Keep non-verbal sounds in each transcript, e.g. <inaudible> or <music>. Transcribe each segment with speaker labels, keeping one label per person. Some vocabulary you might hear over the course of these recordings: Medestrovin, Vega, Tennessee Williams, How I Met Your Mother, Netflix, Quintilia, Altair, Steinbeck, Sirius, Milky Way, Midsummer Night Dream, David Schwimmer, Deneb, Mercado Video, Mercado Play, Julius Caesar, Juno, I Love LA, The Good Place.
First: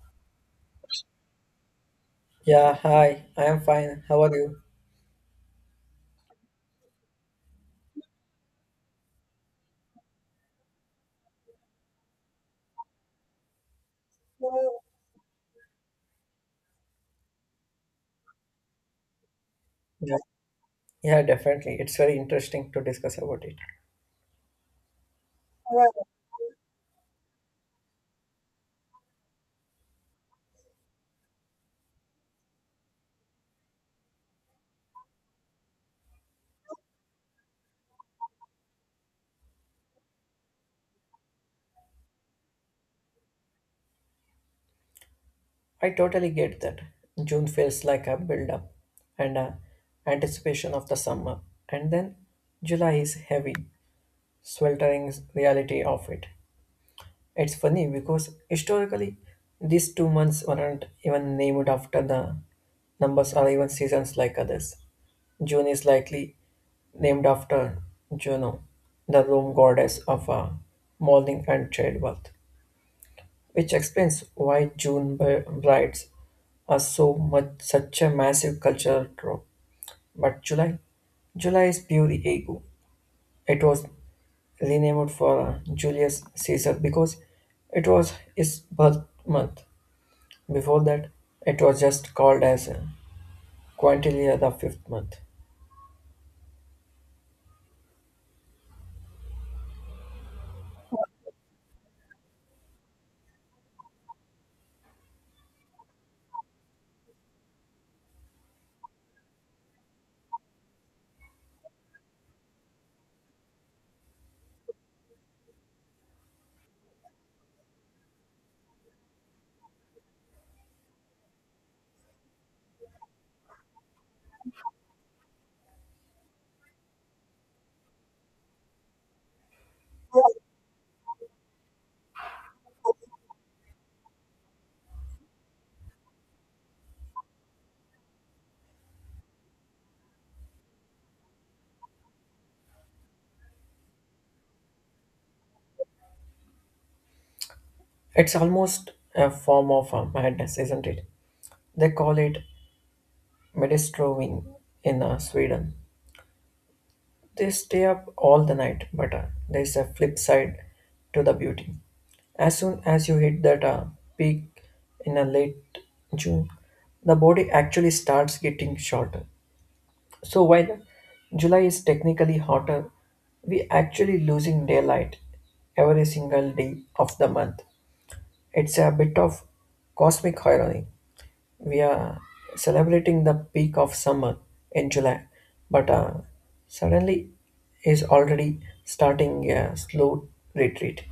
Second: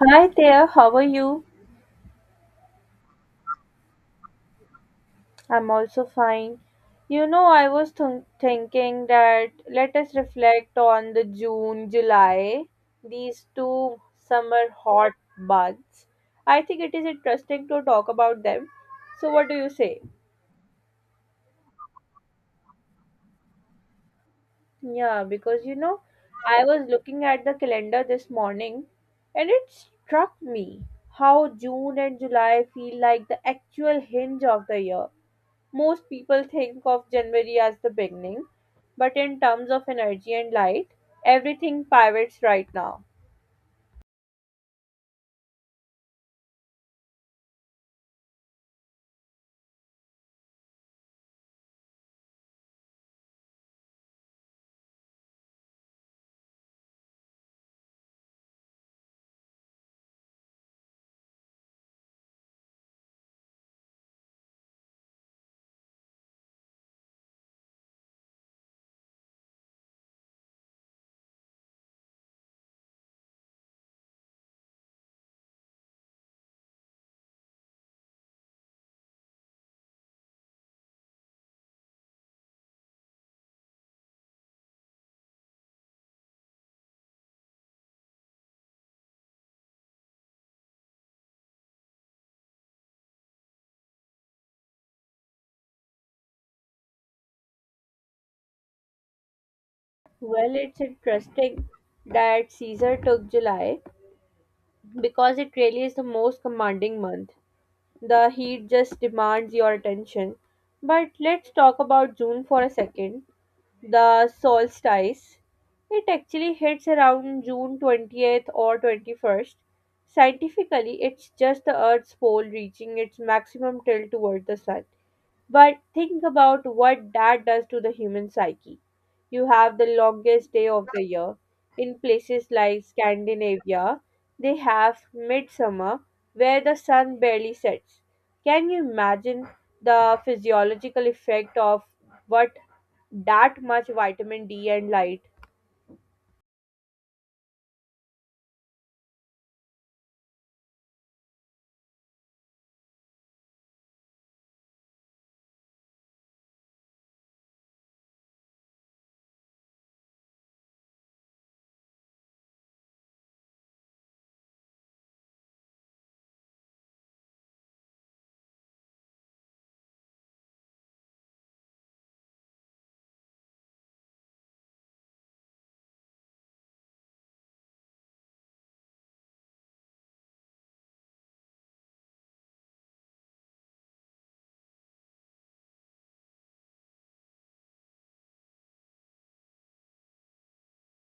Speaker 1: Hi there, how are you?
Speaker 2: Yeah, hi. I am fine. How are you?
Speaker 1: I'm also fine. I was thinking that let us reflect on the June, July, these two summer hot months. I think it is interesting to talk about them. So, what do you say?
Speaker 2: Yeah. Yeah, definitely. It's very interesting to discuss about it.
Speaker 1: Yeah, because I was looking at the calendar this morning and it struck me how June and July feel like the actual hinge of the year. Most people think of January as the beginning, but in terms of energy and light, everything pivots right now.
Speaker 2: I totally get that. June feels like a build up and a anticipation of the summer. And then July is heavy, sweltering reality of it. It's funny because historically these 2 months weren't even named after the numbers or even seasons like others. June is likely named after Juno, the Roman goddess of mourning and childbirth, which explains why June brides are so much such a massive cultural trope. But July, July is pure ego. It was renamed for Julius Caesar because it was his birth month. Before that, it was just called as Quintilia, the fifth month.
Speaker 1: Well, it's interesting that Caesar took July because it really is the most commanding month. The heat just demands your attention. But let's talk about June for a second, the solstice. It actually hits around June 20th or 21st. Scientifically, it's just the Earth's pole reaching its maximum tilt toward the sun. But think about what that does to the human psyche. You have the longest day of the year. In places like Scandinavia, they have midsummer where the sun barely sets. Can you imagine the physiological effect of what that much vitamin D and light?
Speaker 2: It's almost a form of madness, isn't it? They call it Medestrovin in Sweden. They stay up all the night, but there's a flip side to the beauty. As soon as you hit that peak in a late June, the body actually starts getting shorter. So while July is technically hotter, we actually losing daylight every single day of the month. It's a bit of cosmic irony. We are celebrating the peak of summer in July, but suddenly is already starting a slow retreat.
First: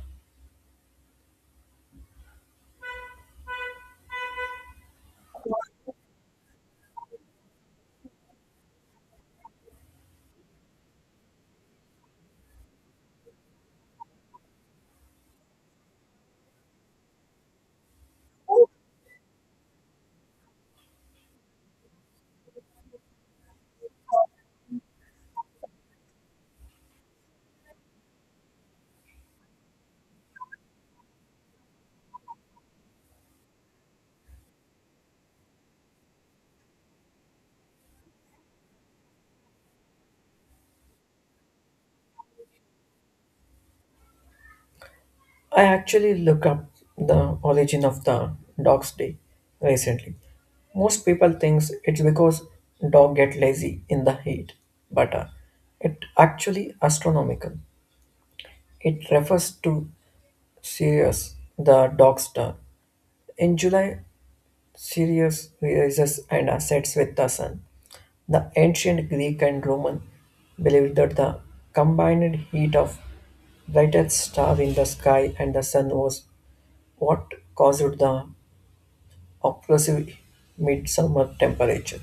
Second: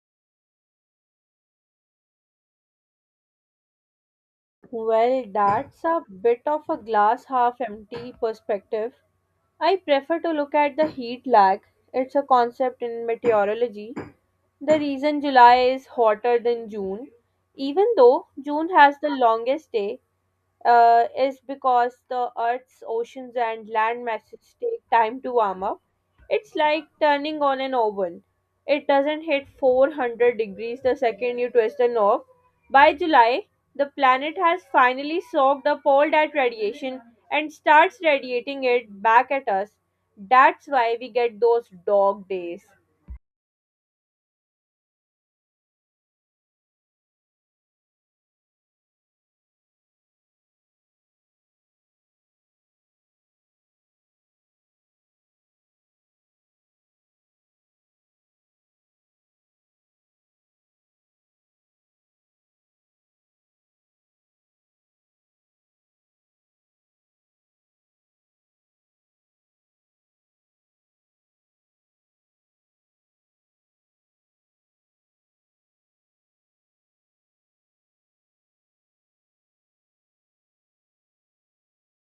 Speaker 1: Well, that's a bit of a glass half empty perspective. I prefer to look at the heat lag. It's a concept in meteorology. The reason July is hotter than June, even though June has the longest day, is because the Earth's oceans and land masses take time to warm up. It's like turning on an oven. It doesn't hit 400 degrees the second you twist a knob. By July, the planet has finally soaked up all that radiation and starts radiating it back at us. That's why we get those dog days.
Speaker 2: I actually look up the origin of the dog's day recently. Most people think it's because dog get lazy in the heat, but it actually astronomical. It refers to Sirius, the dog star. In July, Sirius rises and sets with the sun. The ancient Greek and Roman believed that the combined heat of brightest star in the sky and the sun was what caused the oppressive midsummer temperature.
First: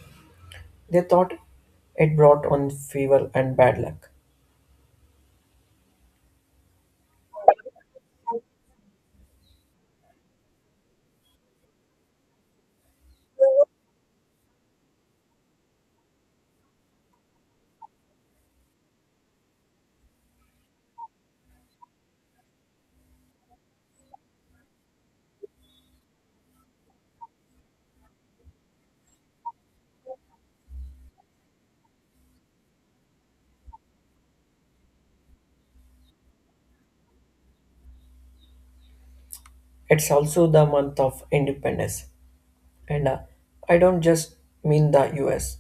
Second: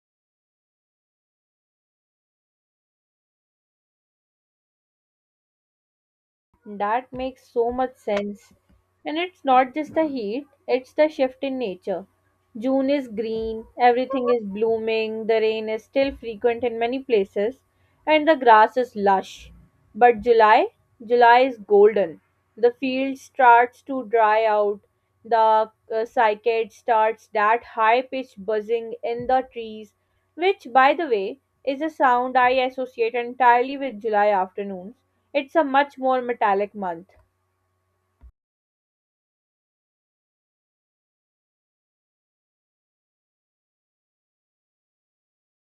Speaker 2: They thought it brought on fever and bad luck.
Speaker 1: That makes so much sense. And it's not just the heat, it's the shift in nature. June is green, everything is blooming, the rain is still frequent in many places, and the grass is lush. But July, July is golden. The field starts to dry out, the cicad starts that high pitched buzzing in the trees, which, by the way, is a sound I associate entirely with July afternoons. It's a much more metallic month.
Speaker 2: It's also the month of independence. And I don't just mean the US.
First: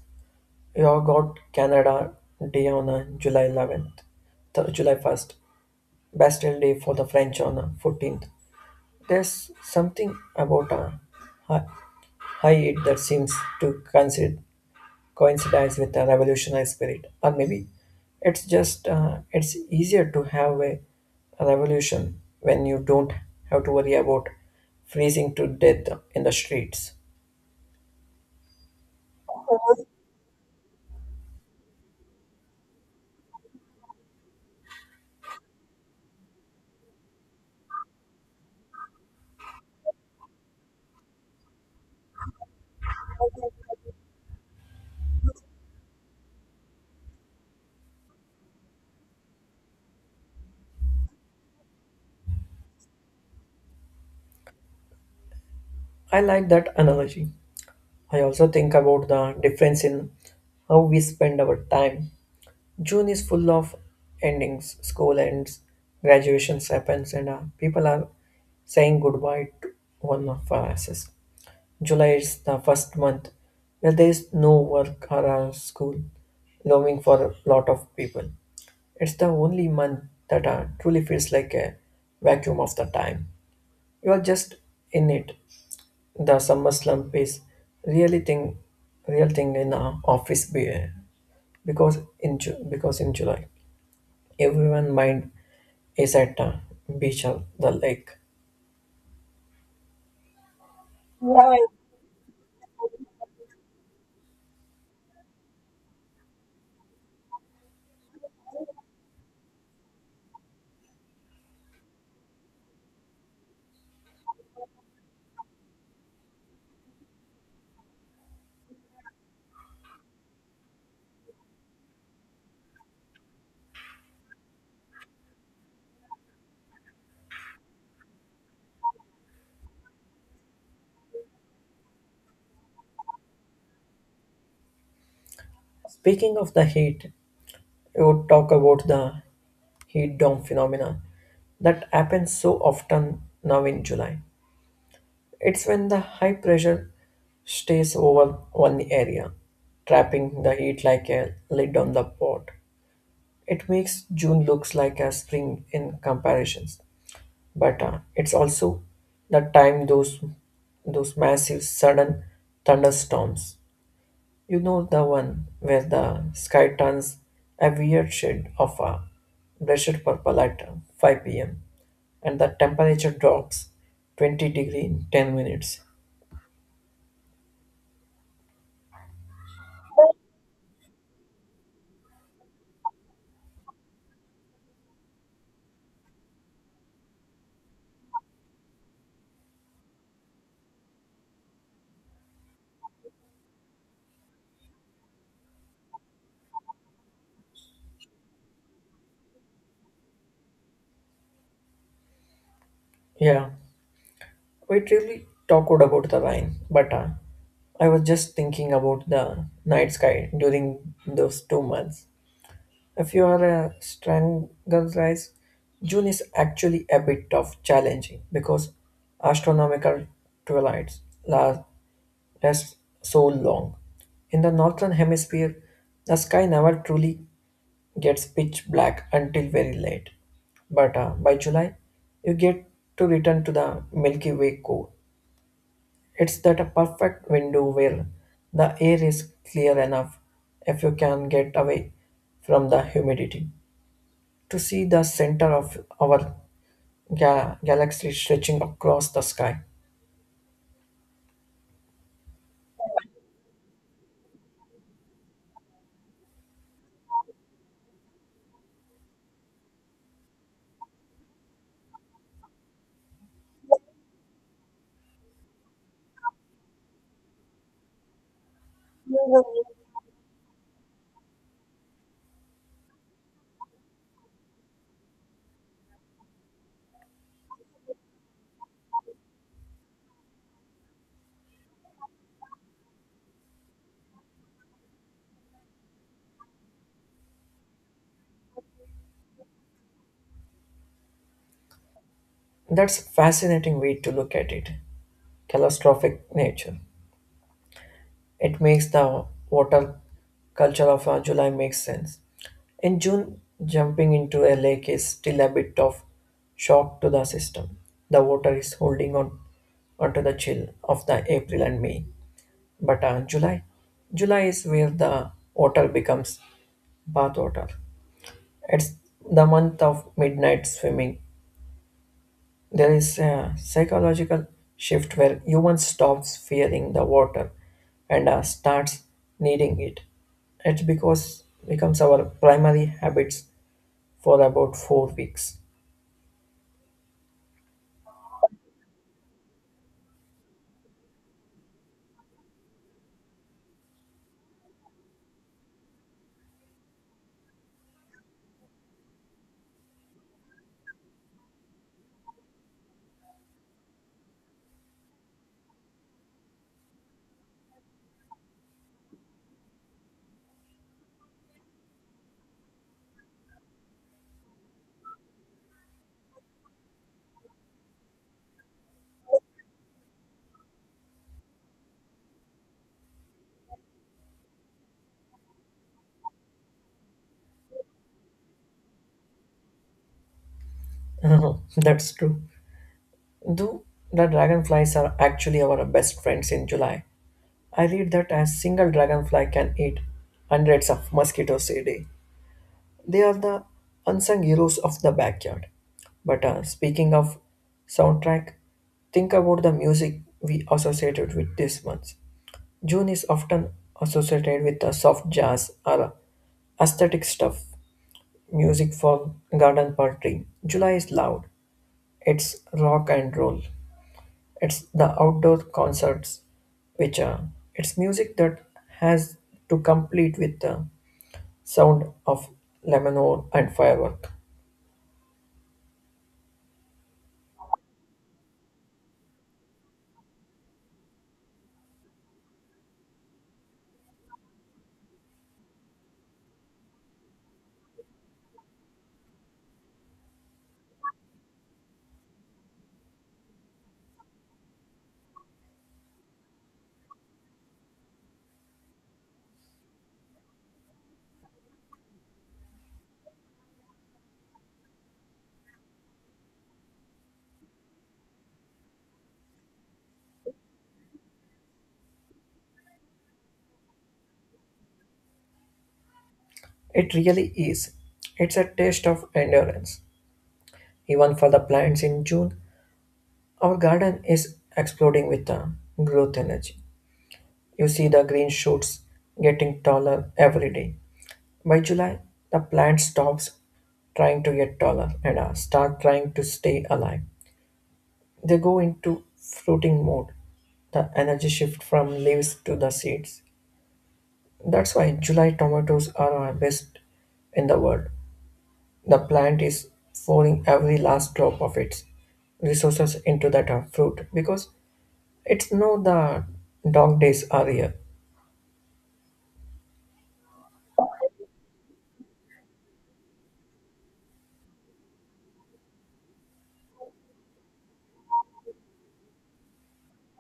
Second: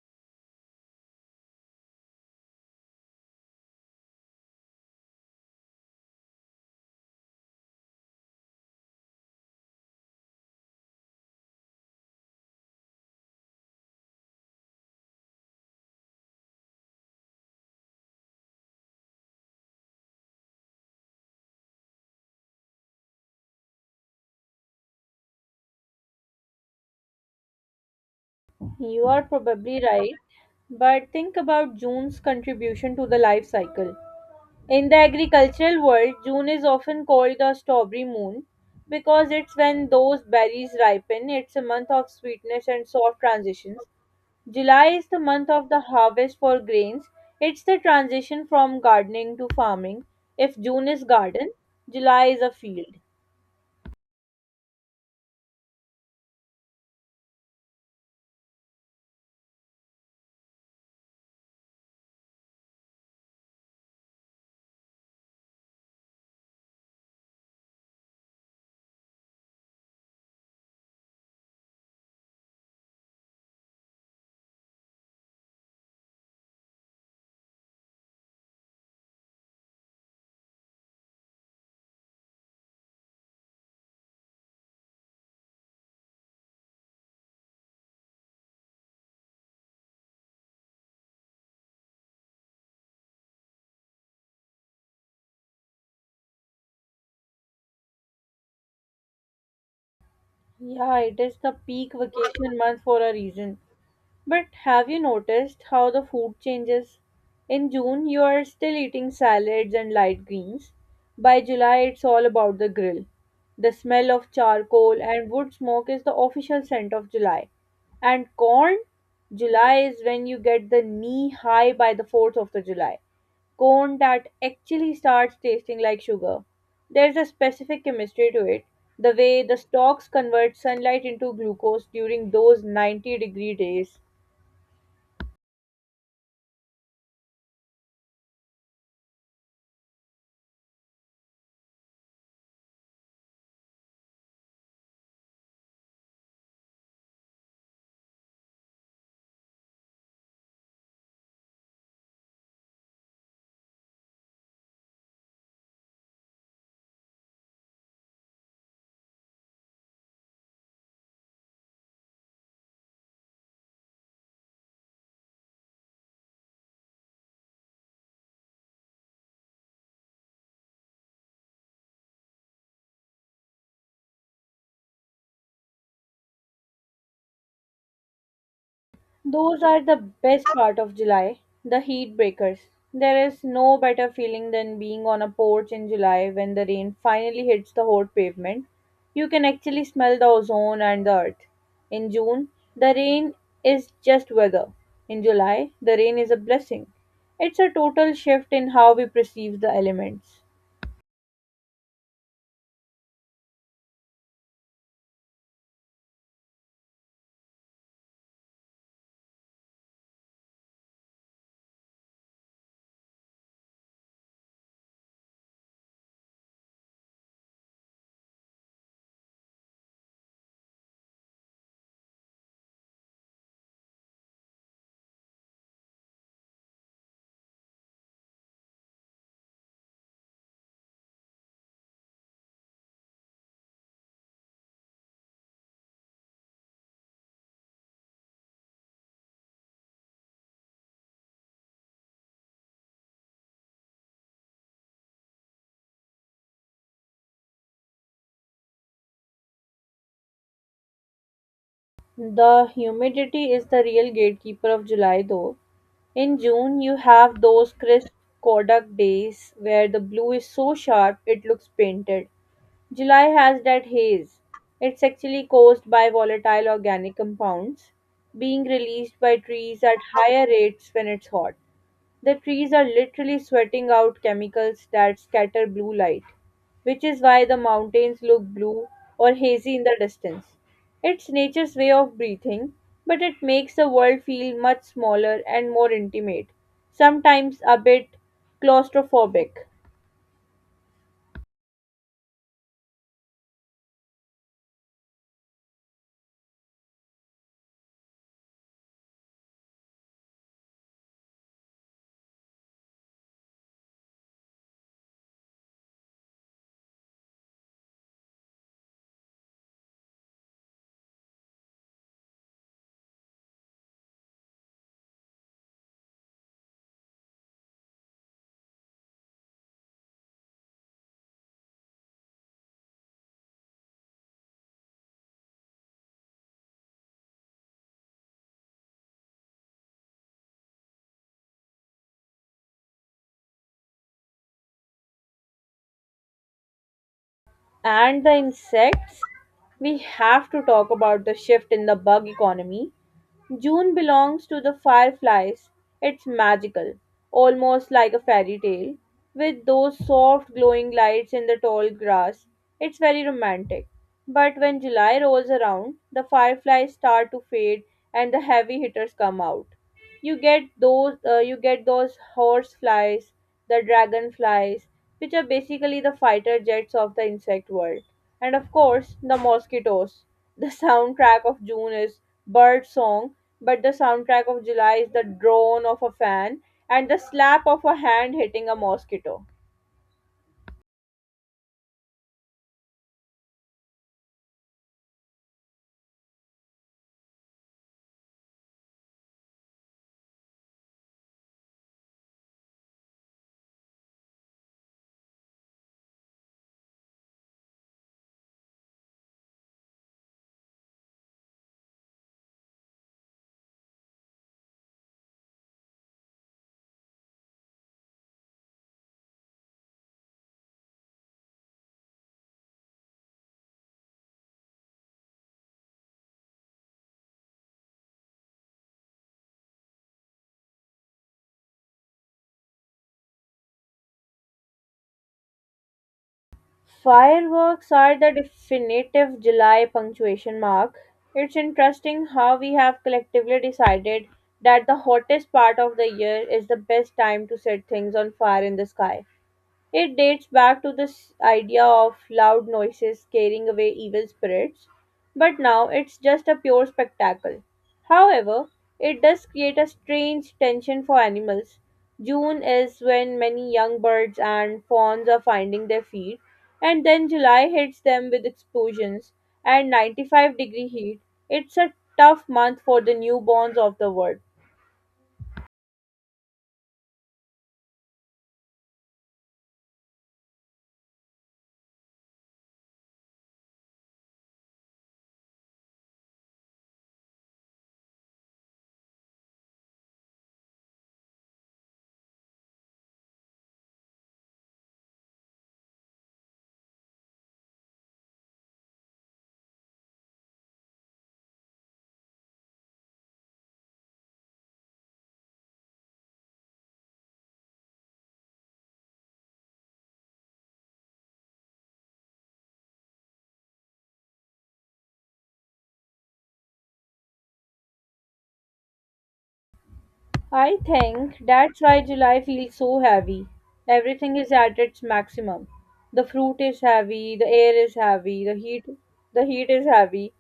Speaker 2: You have got Canada Day on July 1st, Bastille Day for the French on 14th. There's something about a hi- high heat that seems to coincides with a revolutionary spirit, or maybe it's easier to have a revolution when you don't have to worry about freezing to death in the streets.
Speaker 1: You are probably right, but think about June's contribution to the life cycle. In the agricultural world, June is often called the strawberry moon because it's when those berries ripen. It's a month of sweetness and soft transitions, July is the month of the harvest for grains. It's the transition from gardening to farming. If June is garden, July is a field.
Speaker 2: I like that analogy. I also think about the difference in how we spend our time. June is full of endings. School ends, graduations happens, and people are saying goodbye to one of our asses. July is the first month where there is no work or school, looming for a lot of people. It's the only month that truly feels like a vacuum of the time. You are just in it. The summer slump is really thing, real thing in office because in July. Everyone mind is at the beach of the lake.
Speaker 1: Yeah, it is the
Speaker 2: Right.
Speaker 1: peak vacation month for a reason. But have you noticed how the food changes? In June, you are still eating salads and light greens. By July, it's all about the grill. The smell of charcoal and wood smoke is the official scent of July. And corn? July is when you get the knee high by the 4th of the July. Corn that actually starts tasting like sugar. There's a specific chemistry to it. The way the stalks convert sunlight into glucose during those 90-degree days.
Speaker 2: Speaking of the heat, we would talk about the heat dome phenomena that happens so often now in July. It's when the high pressure stays over one area, trapping the heat like a lid on the pot. It makes June looks like a spring in comparisons, but it's also the time those massive sudden thunderstorms. You know the one where the sky turns a weird shade of a blessed purple at 5 p.m. and the temperature drops 20 degree in 10 minutes.
Speaker 1: Those are the best part of July, the heat breakers. There is no better feeling than being on a porch in July when the rain finally hits the hot pavement. You can actually smell the ozone and the earth. In June, the rain is just weather. In July, the rain is a blessing. It's a total shift in how we perceive the elements.
Speaker 2: Yeah, we really talked about the line, but I was just thinking about the night sky during those 2 months. If you are a strangerized, June is actually a bit of challenging because astronomical twilights la- lasts so long. In the northern hemisphere, the sky never truly gets pitch black until very late. But by July, you get to return to the Milky Way core. It's that a perfect window where the air is clear enough if you can get away from the humidity to see the center of our galaxy stretching across the sky.
Speaker 1: The humidity is the real gatekeeper of July, though. In June, you have those crisp Kodak days where the blue is so sharp it looks painted. July has that haze. It's actually caused by volatile organic compounds being released by trees at higher rates when it's hot. The trees are literally sweating out chemicals that scatter blue light, which is why the mountains look blue or hazy in the distance. It's nature's way of breathing, but it makes the world feel much smaller and more intimate, sometimes a bit claustrophobic.
Speaker 2: That's a fascinating way to look at it. Catastrophic nature. It makes the water culture of July makes sense. In June, jumping into a lake is still a bit of shock to the system. The water is holding on onto the chill of the April and May. But July, July is where the water becomes bath water. It's the month of midnight swimming. There is a psychological shift where humans stops fearing the water and starts needing it. It because becomes our primary habits for about 4 weeks.
Speaker 1: And the insects? We have to talk about the shift in the bug economy. June belongs to the fireflies. It's magical, almost like a fairy tale, with those soft glowing lights in the tall grass. It's very romantic. But when July rolls around, the fireflies start to fade and the heavy hitters come out. You get those horse flies, the dragon flies, which are basically the fighter jets of the insect world, and of course the mosquitoes. The <laughs> soundtrack of June is bird song, but the soundtrack of July is the drone of a fan and the slap of a hand hitting a mosquito.
Speaker 2: <laughs> That's true. Though the dragonflies are actually our best friends in July, I read that a single dragonfly can eat hundreds of mosquitoes a day. They are the unsung heroes of the backyard. But speaking of soundtrack, think about the music we associated with this month. June is often associated with the soft jazz or aesthetic stuff, music for garden party. July is loud. It's rock and roll. It's the outdoor concerts, which it's music that has to complete with the sound of lemonade and firework.
Speaker 1: Fireworks are the definitive July punctuation mark. It's interesting how we have collectively decided that the hottest part of the year is the best time to set things on fire in the sky. It dates back to this idea of loud noises carrying away evil spirits, but now it's just a pure spectacle. However, it does create a strange tension for animals. June is when many young birds and fawns are finding their feed, and then July hits them with explosions and 95-degree heat. It's a tough month for the newborns of the world.
Speaker 2: It really is. It's a test of endurance. Even for the plants in June, our garden is exploding with growth energy. You see the green shoots getting taller every day. By July, the plant stops trying to get taller and start trying to stay alive. They go into fruiting mode, the energy shift from leaves to the seeds. That's why July tomatoes are our best in the world. The plant is pouring every last drop of its resources into that fruit because it's know the dog days are here.
Speaker 1: I think that's why July feels so heavy. Everything is at its maximum. The fruit is heavy, the air is heavy, the heat is heavy.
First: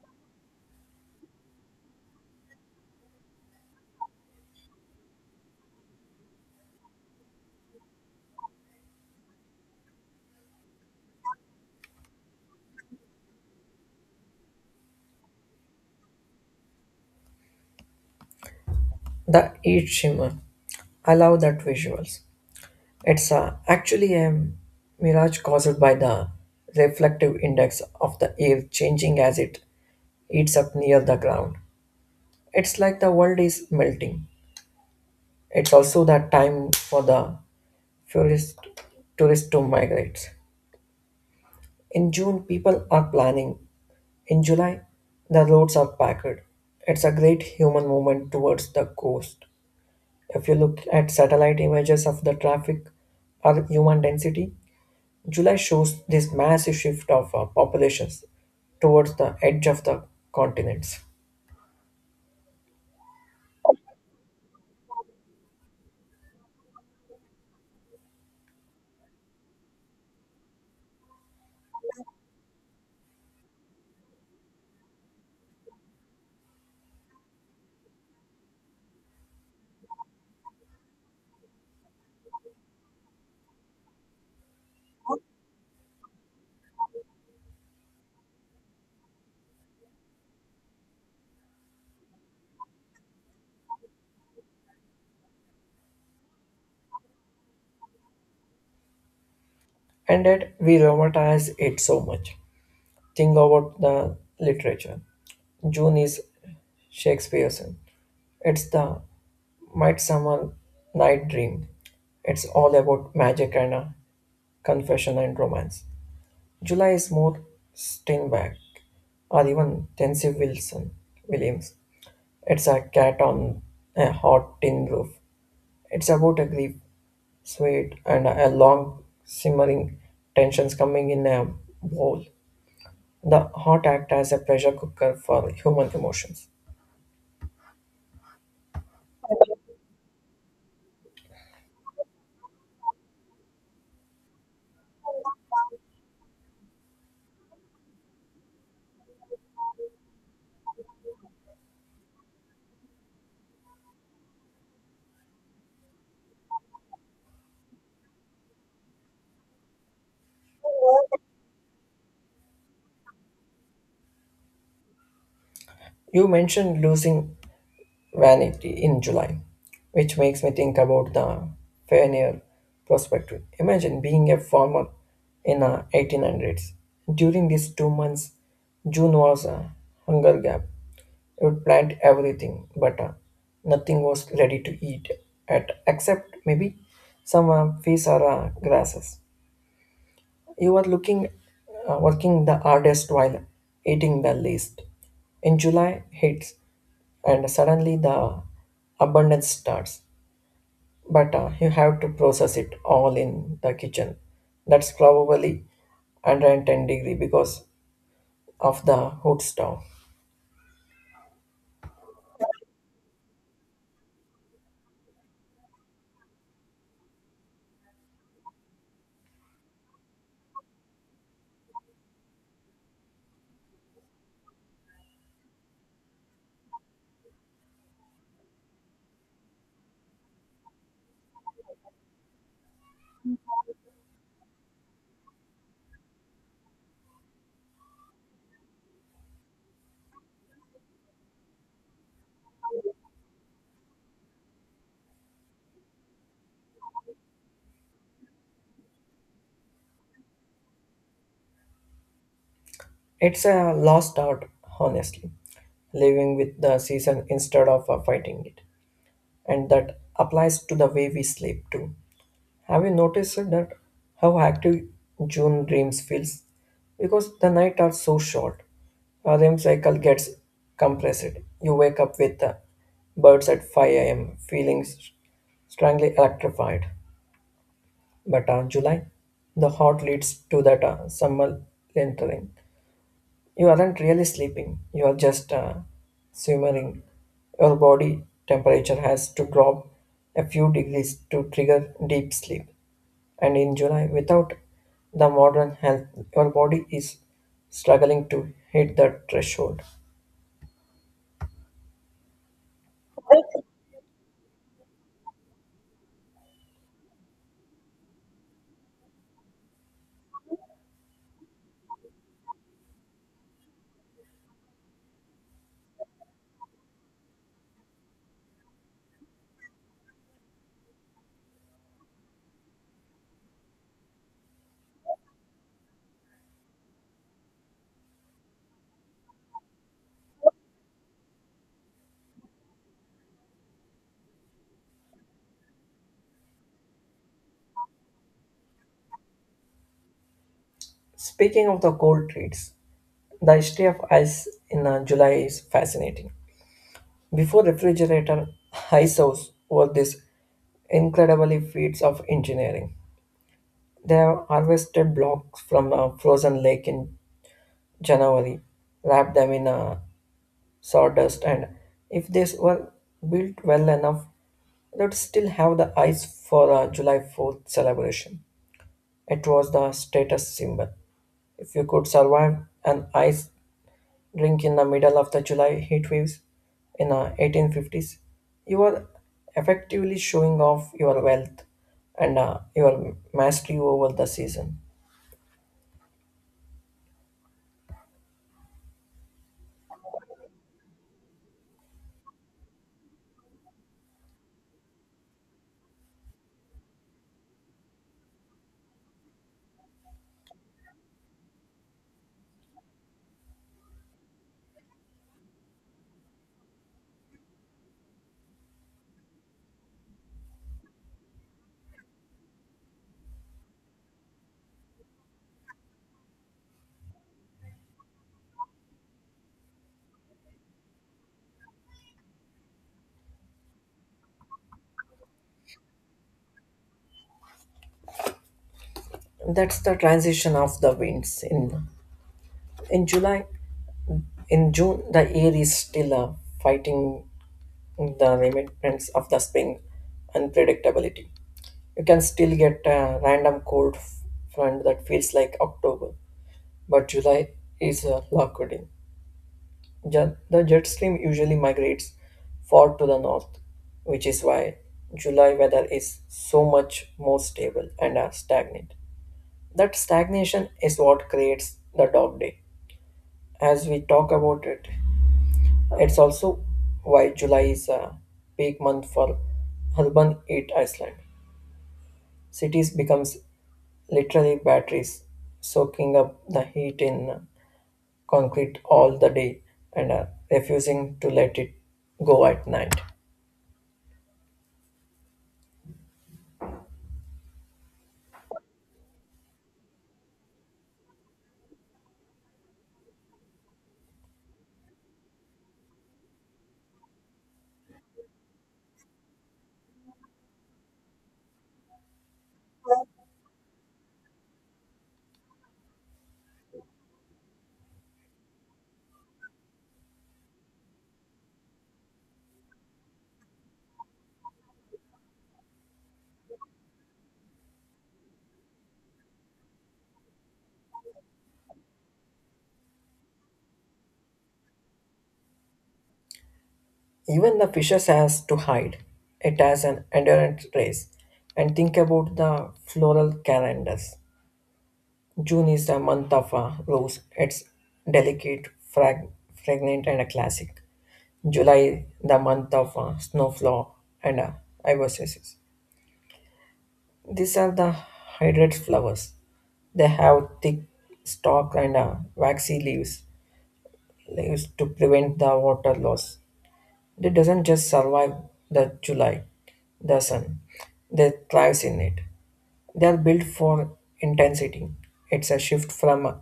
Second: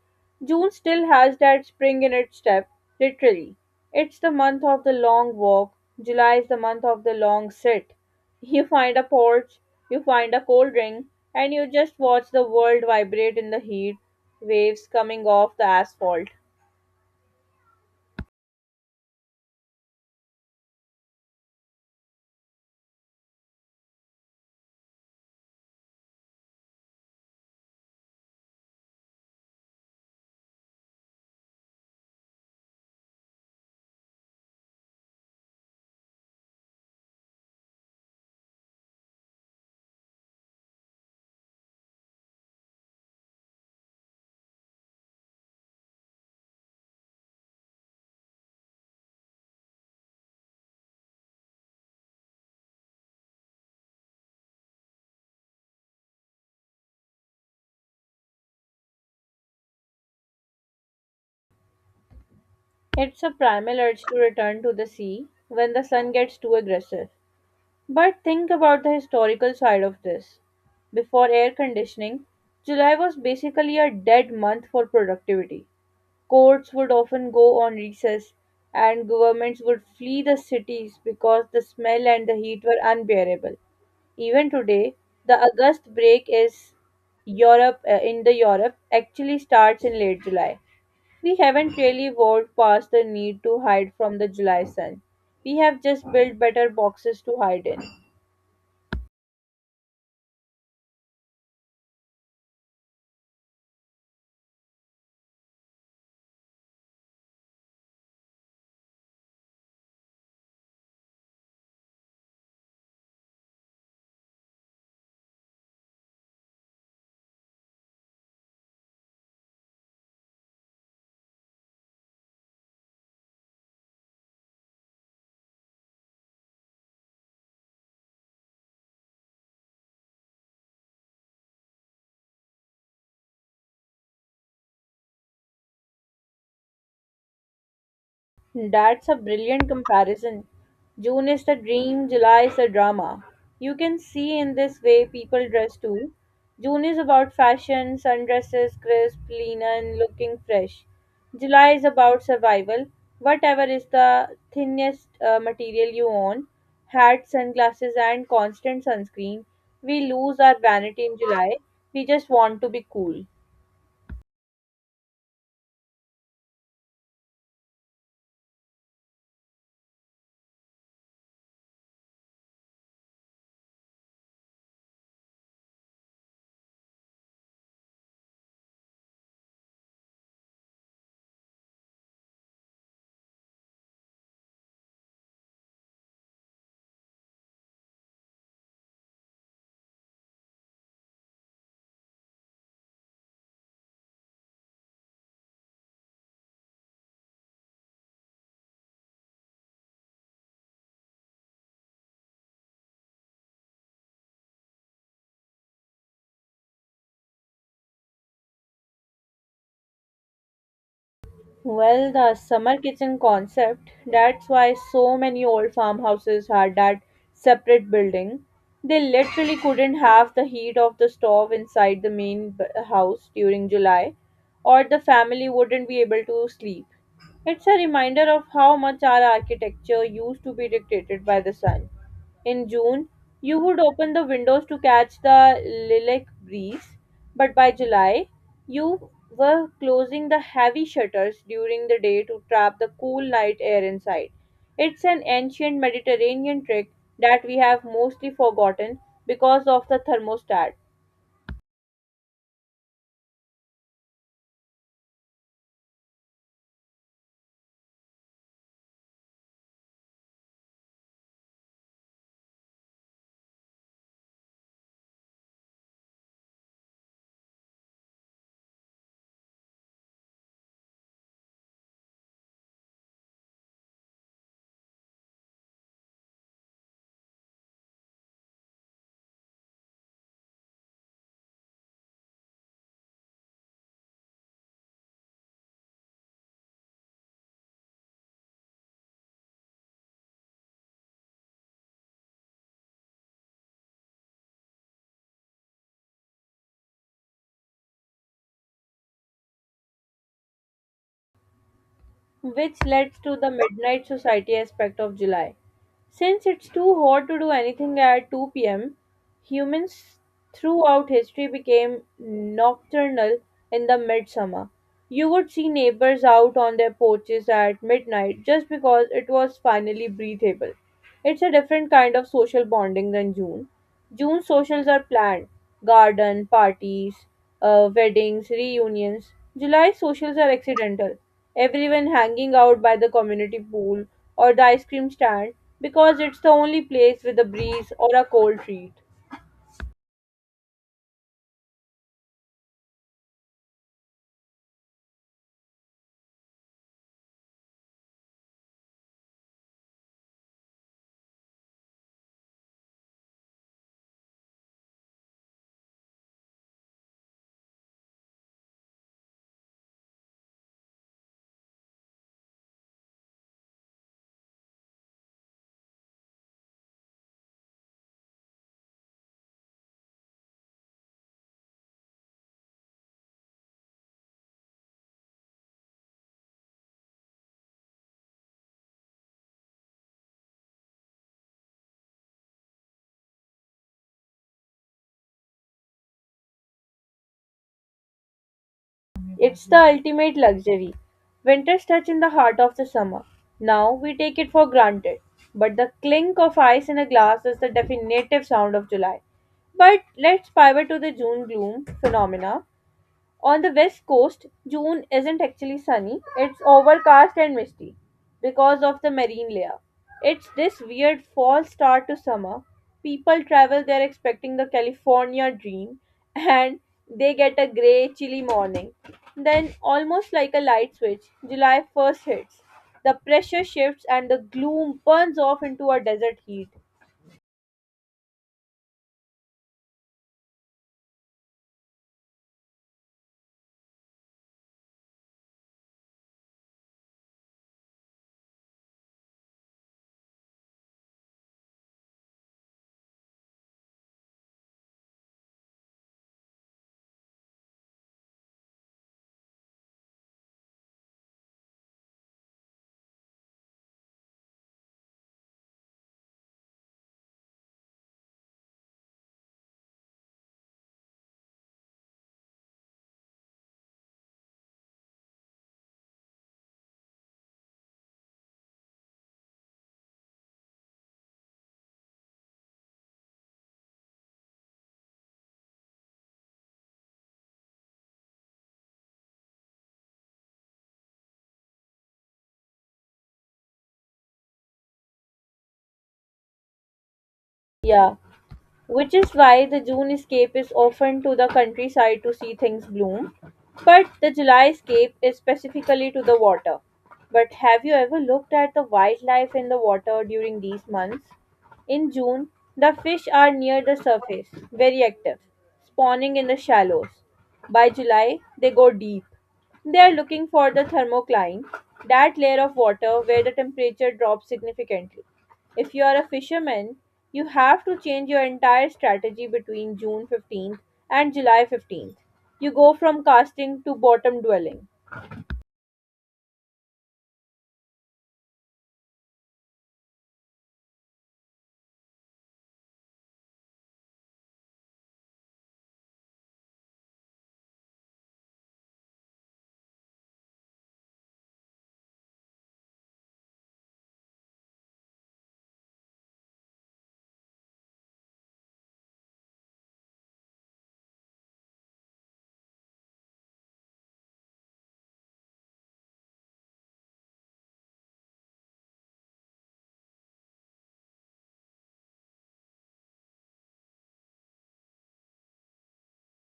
Speaker 1: June still has that spring in its step, literally. It's the month of the long walk. July is the month of the long sit. You find a porch, you find a cold drink, and you just watch the world vibrate in the heat, waves coming off the asphalt.
Speaker 2: The eat shimmer. I love that visuals. It's actually a mirage caused by the reflective index of the air changing as it heats up near the ground. It's like the world is melting. It's also the time for the tourist, tourists to migrate. In June, people are planning. In July, the roads are packed. It's a great human movement towards the coast. If you look at satellite images of the traffic or human density, July shows this massive shift of populations towards the edge of the continents.
Speaker 1: It's a primal urge to return to the sea when the sun gets too aggressive. But think about the historical side of this. Before air conditioning, July was basically a dead month for productivity. Courts would often go on recess, and governments would flee the cities because the smell and the heat were unbearable. Even today, the August break is Europe in the Europe actually starts in late July. We haven't really evolved past the need to hide from the July sun. We have just built better boxes to hide in.
Speaker 2: And yet, we romanticize it so much. Think about the literature. June is Shakespearean. It's the Midsummer Night Dream. It's all about magic and confession, and romance. July is more Steinbeck or even Tensive Wilson Williams. It's a cat on a hot tin roof. It's about a grief, sweat, and a long simmering tensions coming in a bowl. The hot act as a pressure cooker for human emotions.
Speaker 1: That's a brilliant comparison. June is the dream, July is the drama. You can see in this way people dress too. June is about fashion, sundresses, crisp, lean, and looking fresh. July is about survival, whatever is the thinnest material you own, hats, sunglasses, and constant sunscreen. We lose our vanity in July. We just want to be cool.
Speaker 2: You mentioned losing Vanity in July, which makes me think about the pioneer perspective. Imagine being a farmer in the 1800s. During these 2 months, June was a hunger gap. You would plant everything, but nothing was ready to eat at except maybe some fish or grasses. You are working the hardest while eating the least. In July hits, and suddenly the abundance starts. But you have to process it all in the kitchen. That's probably 110-degree because of the hot stove.
Speaker 1: Well, the summer kitchen concept, that's why so many old farmhouses had that separate building. They literally couldn't have the heat of the stove inside the main house during July, or the family wouldn't be able to sleep. It's a reminder of how much our architecture used to be dictated by the sun. In June, you would open the windows to catch the lilac breeze, but by July, you were closing the heavy shutters during the day to trap the cool night air inside. It's an ancient Mediterranean trick that we have mostly forgotten because of the thermostat,
Speaker 2: It's a lost art, honestly, living with the season instead of fighting it. And that applies to the way we sleep too. Have you noticed that how active June dreams feels? Because the night are so short, our REM cycle gets compressed. You wake up with the birds at 5 a.m., feeling strangely electrified. But on July, the hot leads to that summer entering. You aren't really sleeping, you are just simmering. Your body temperature has to drop a few degrees to trigger deep sleep. And in July, without the modern health, your body is struggling to hit that threshold.
Speaker 1: which leads to the Midnight Society aspect of July. Since it's too hot to do anything at 2 p.m., humans throughout history became nocturnal in the midsummer. You would see neighbors out on their porches at midnight just because it was finally breathable. It's a different kind of social bonding than June. June socials are planned garden, parties, weddings, reunions. July socials are accidental. Everyone hanging out by the community pool or the ice cream stand because it's the only place with a breeze or a cold treat.
Speaker 2: Speaking of the cold treats, the history of ice in July is fascinating. Before refrigerator, ice house were these incredibly feats of engineering. They have harvested blocks from a frozen lake in January, wrapped them in sawdust, and if they were built well enough, they would still have the ice for a July 4th celebration. It was the status symbol. If you could survive an ice rink in the middle of the July heat waves in the 1850s, you are effectively showing off your wealth and your mastery over the season.
Speaker 1: It's the ultimate luxury. Winter's touch in the heart of the summer. Now we take it for granted. But the clink of ice in a glass is the definitive sound of July. But let's pivot to the June gloom phenomena. On the west coast, June isn't actually sunny, it's overcast and misty because of the marine layer. It's this weird false start to summer. People travel there expecting the California dream and they get a grey, chilly morning. Then, almost like a light switch, July 1st hits. The pressure shifts and the gloom burns off into a desert heat.
Speaker 2: That's the transition of the winds in July. In June, the air is still fighting the remnants of the spring unpredictability. You can still get a random cold front that feels like October, but July is locked in. The jet stream usually migrates far to the north, which is why July weather is so much more stable and stagnant. That stagnation is what creates the dog day, as we talk about it. It's also why July is a peak month for urban heat Iceland. Cities becomes literally batteries, soaking up the heat in concrete all the day and refusing to let it go at night.
Speaker 1: Yeah, which is why the June escape is often to the countryside to see things bloom. But the July escape is specifically to the water. But have you ever looked at the wildlife in the water during these months? In June, the fish are near the surface, very active, spawning in the shallows. By July, they go deep. They are looking for the thermocline, that layer of water where the temperature drops significantly. If you are a fisherman, you have to change your entire strategy between June 15th and July 15th. You go from casting to bottom dwelling.
Speaker 2: Even the fishes has to hide. It has an endurance race. And think about the floral calendars. June is the month of rose. It's delicate, fragrant, and a classic. July, the month of snowflower and ibises. These are the hydrate flowers. They have thick stalk and waxy leaves to prevent the water loss. They doesn't just survive the July, the sun. They thrives in it. They are built for intensity. It's a shift from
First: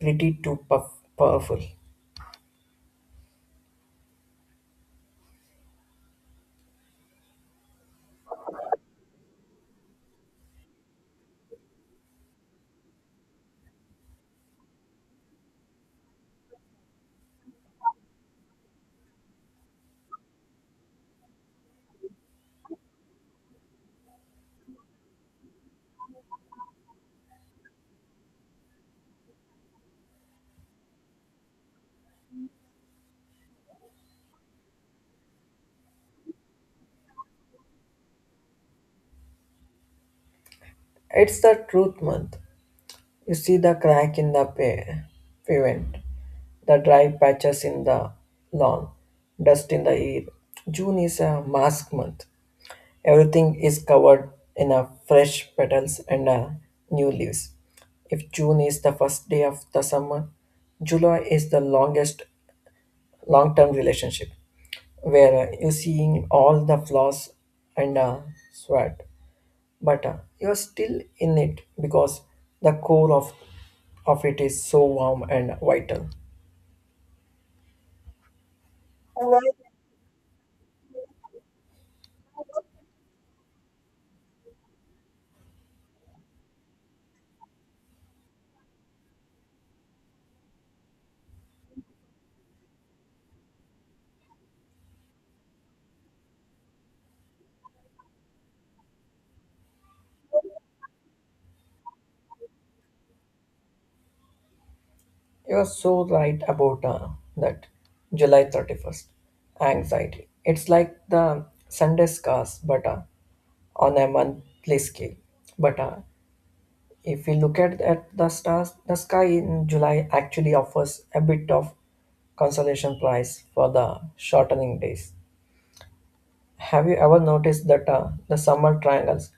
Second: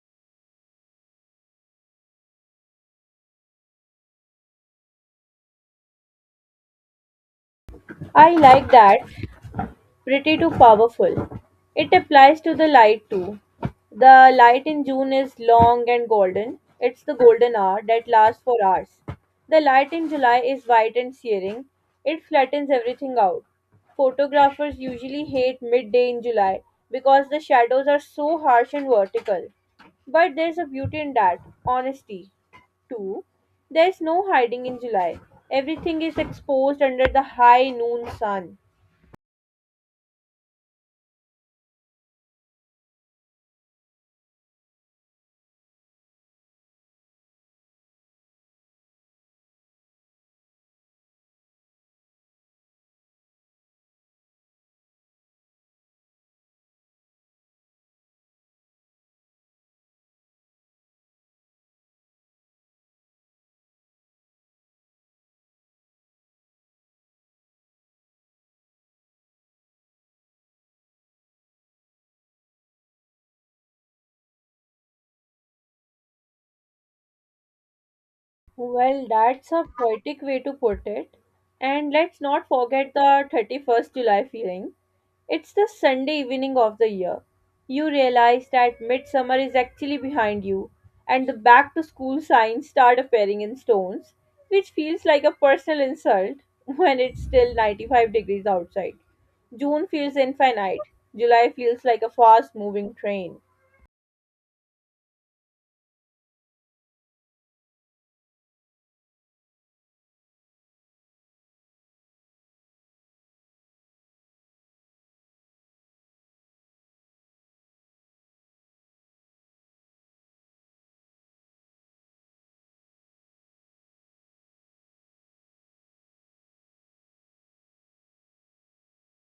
Speaker 2: pretty to powerful.
Speaker 1: I like that pretty to powerful. It applies to the light too. The light in June is long and golden. It's the golden hour that lasts for hours. The light in July is white and searing. It flattens everything out. Photographers usually hate midday in July because the shadows are so harsh and vertical. But there's a beauty in that honesty. 2. There is no hiding in July. Everything is exposed under the high noon sun.
Speaker 2: It's the truth month. You see the crack in the pavement, the dry patches in the lawn, dust in the air. June is a mask month. Everything is covered in a fresh petals and a new leaves. If June is the first day of the summer, July is the longest long-term relationship where you're seeing all the flaws and sweat but you're still in it because the core of it is so warm and vital.
Speaker 1: Well, that's a poetic way to put it. And let's not forget the 31st July feeling. It's the Sunday evening of the year. You realize that midsummer is actually behind you, and the back to school signs start appearing in stones, which feels like a personal insult <laughs> when it's still 95 degrees outside. June feels infinite, July feels like a fast moving train.
Speaker 2: You're so right about that July 31st anxiety. It's like the Sunday scars, but on a monthly scale. But if we look at the stars, the sky in July actually offers a bit of consolation prize for the shortening days. Have you ever noticed that the summer triangles?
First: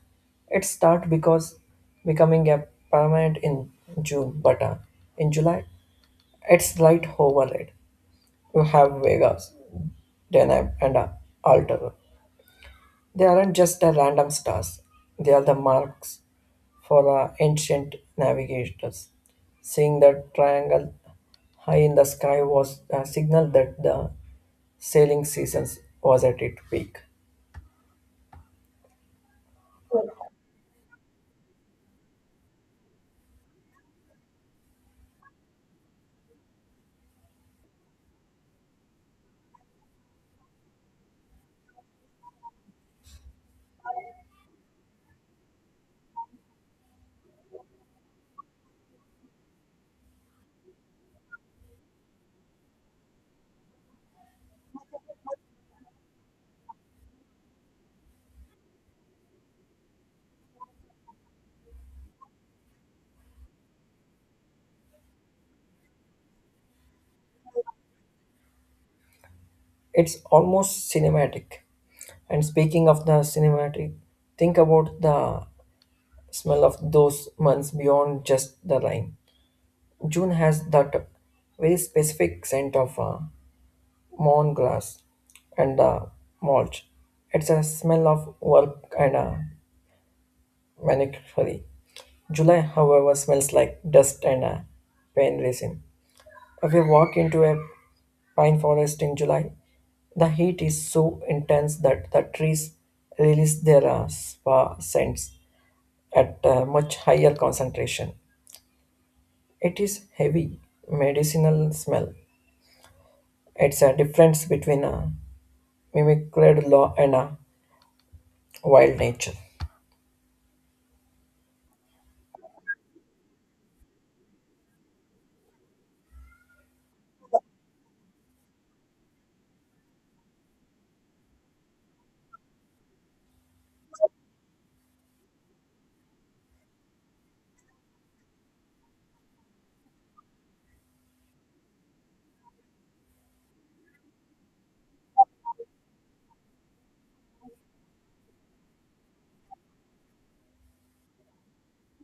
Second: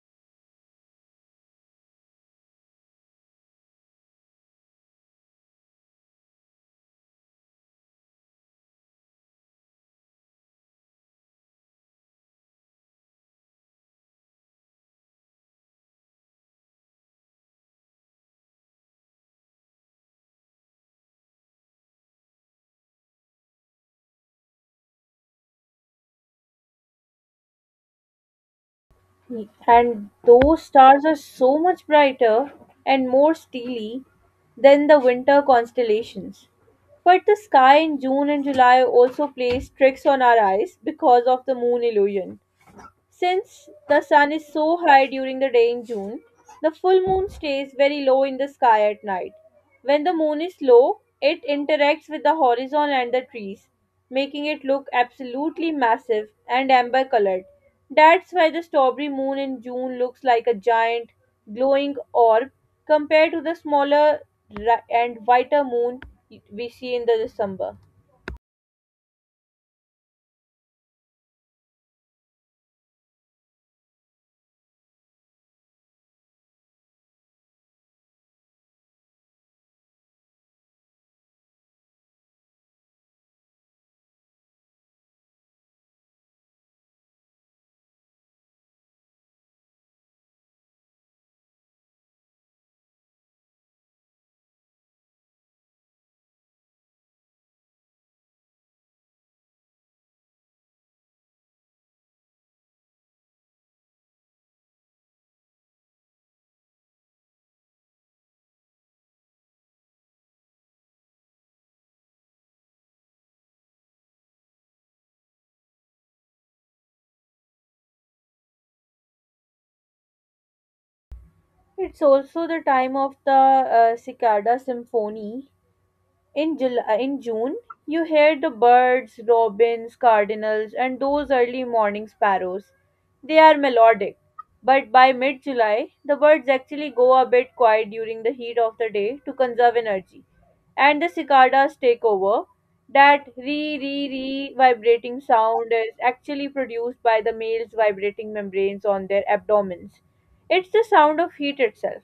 Speaker 2: It start because becoming a permanent in June, but in July it's light overlaid. You have Vegas, Deneb, and Altair. They aren't just the random stars; they are the marks for the ancient navigators. Seeing the triangle high in the sky was a signal that the sailing season was at its peak.
Speaker 1: And those stars are so much brighter and more steely than the winter constellations. But the sky in June and July also plays tricks on our eyes because of the moon illusion. Since the sun is so high during the day in June, the full moon stays very low in the sky at night. When the moon is low, it interacts with the horizon and the trees, making it look absolutely massive and amber colored. That's why the strawberry moon in June looks like a giant, glowing orb compared to the smaller ri- and whiter moon we see in the December.
Speaker 2: It's almost cinematic. And speaking of the cinematic, think about the smell of those months beyond just the line. June has that very specific scent of mown grass and the mulch. It's a smell of work and a maniacally. July, however, smells like dust and pain resin. If you walk into a pine forest in July, the heat is so intense that the trees release their spa scents at a much higher concentration. It is heavy medicinal smell. It's a difference between a mimicred law and a wild nature.
Speaker 1: It's also the time of the cicada symphony, in July, in June, you hear the birds, robins, cardinals, and those early morning sparrows. They are melodic, but by mid July, the birds actually go a bit quiet during the heat of the day to conserve energy, and the cicadas take over. That re re re vibrating sound is actually produced by the male's vibrating membranes on their abdomens. It's the sound of heat itself.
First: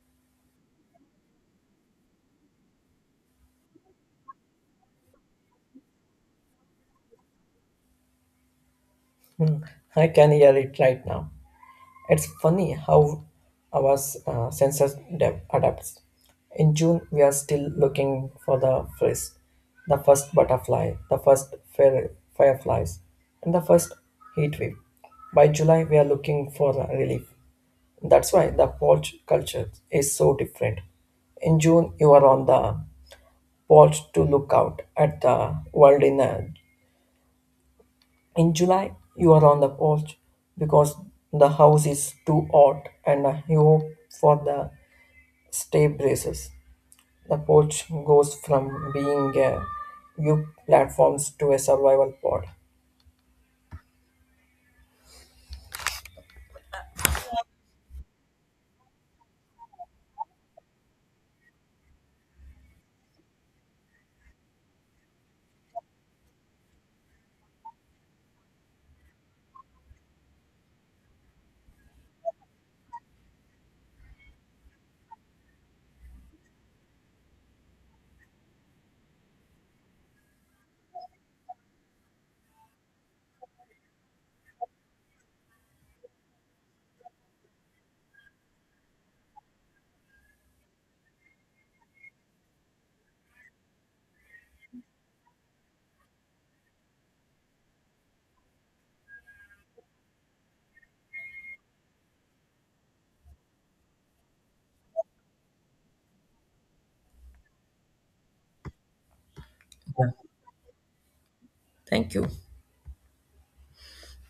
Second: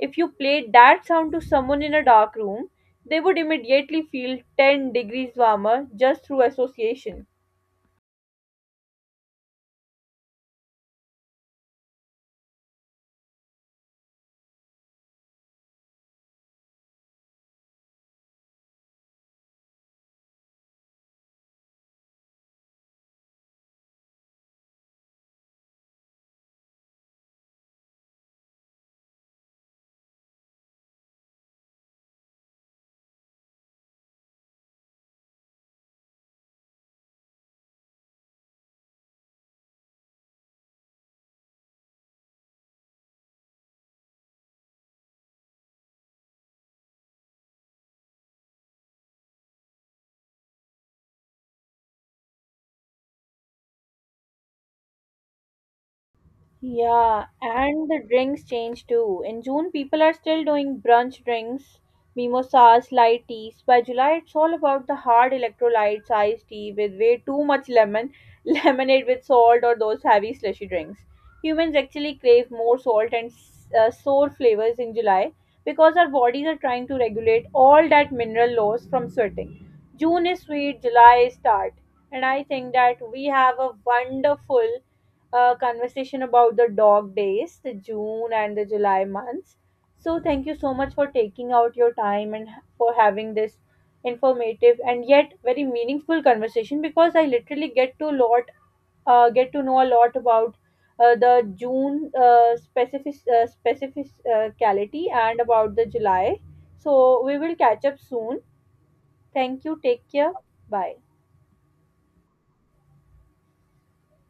Speaker 1: If you played that sound to someone in a dark room, they would immediately feel 10 degrees warmer just through association.
Speaker 2: I can hear it right now. It's funny how our senses adapts. In June, we are still looking for the first butterfly, the first fireflies, and the first heat wave. By July, we are looking for the relief. That's why the porch culture is so different. In June, you are on the porch to look out at the world. In July, you are on the porch because the house is too hot and you hope for the stay braces. The porch goes from being a view platforms to a survival pod.
Speaker 1: Yeah, and the drinks change too. In June, people are still doing brunch drinks, mimosas, light teas. By July, it's all about the hard electrolytes, iced tea with way too much lemon, <laughs> lemonade with salt, or those heavy slushy drinks. Humans actually crave more salt and sour flavors in July because our bodies are trying to regulate all that mineral loss from sweating. June is sweet, July is tart, and I think that we have a wonderful conversation about the dog days, the June and the July months. So, thank you so much for taking out your time and for having this informative and yet very meaningful conversation because I literally get to know a lot about the June, specific cality and about the July. So, we will catch up soon. Thank you. Take care. Bye.
Speaker 2: Thank you.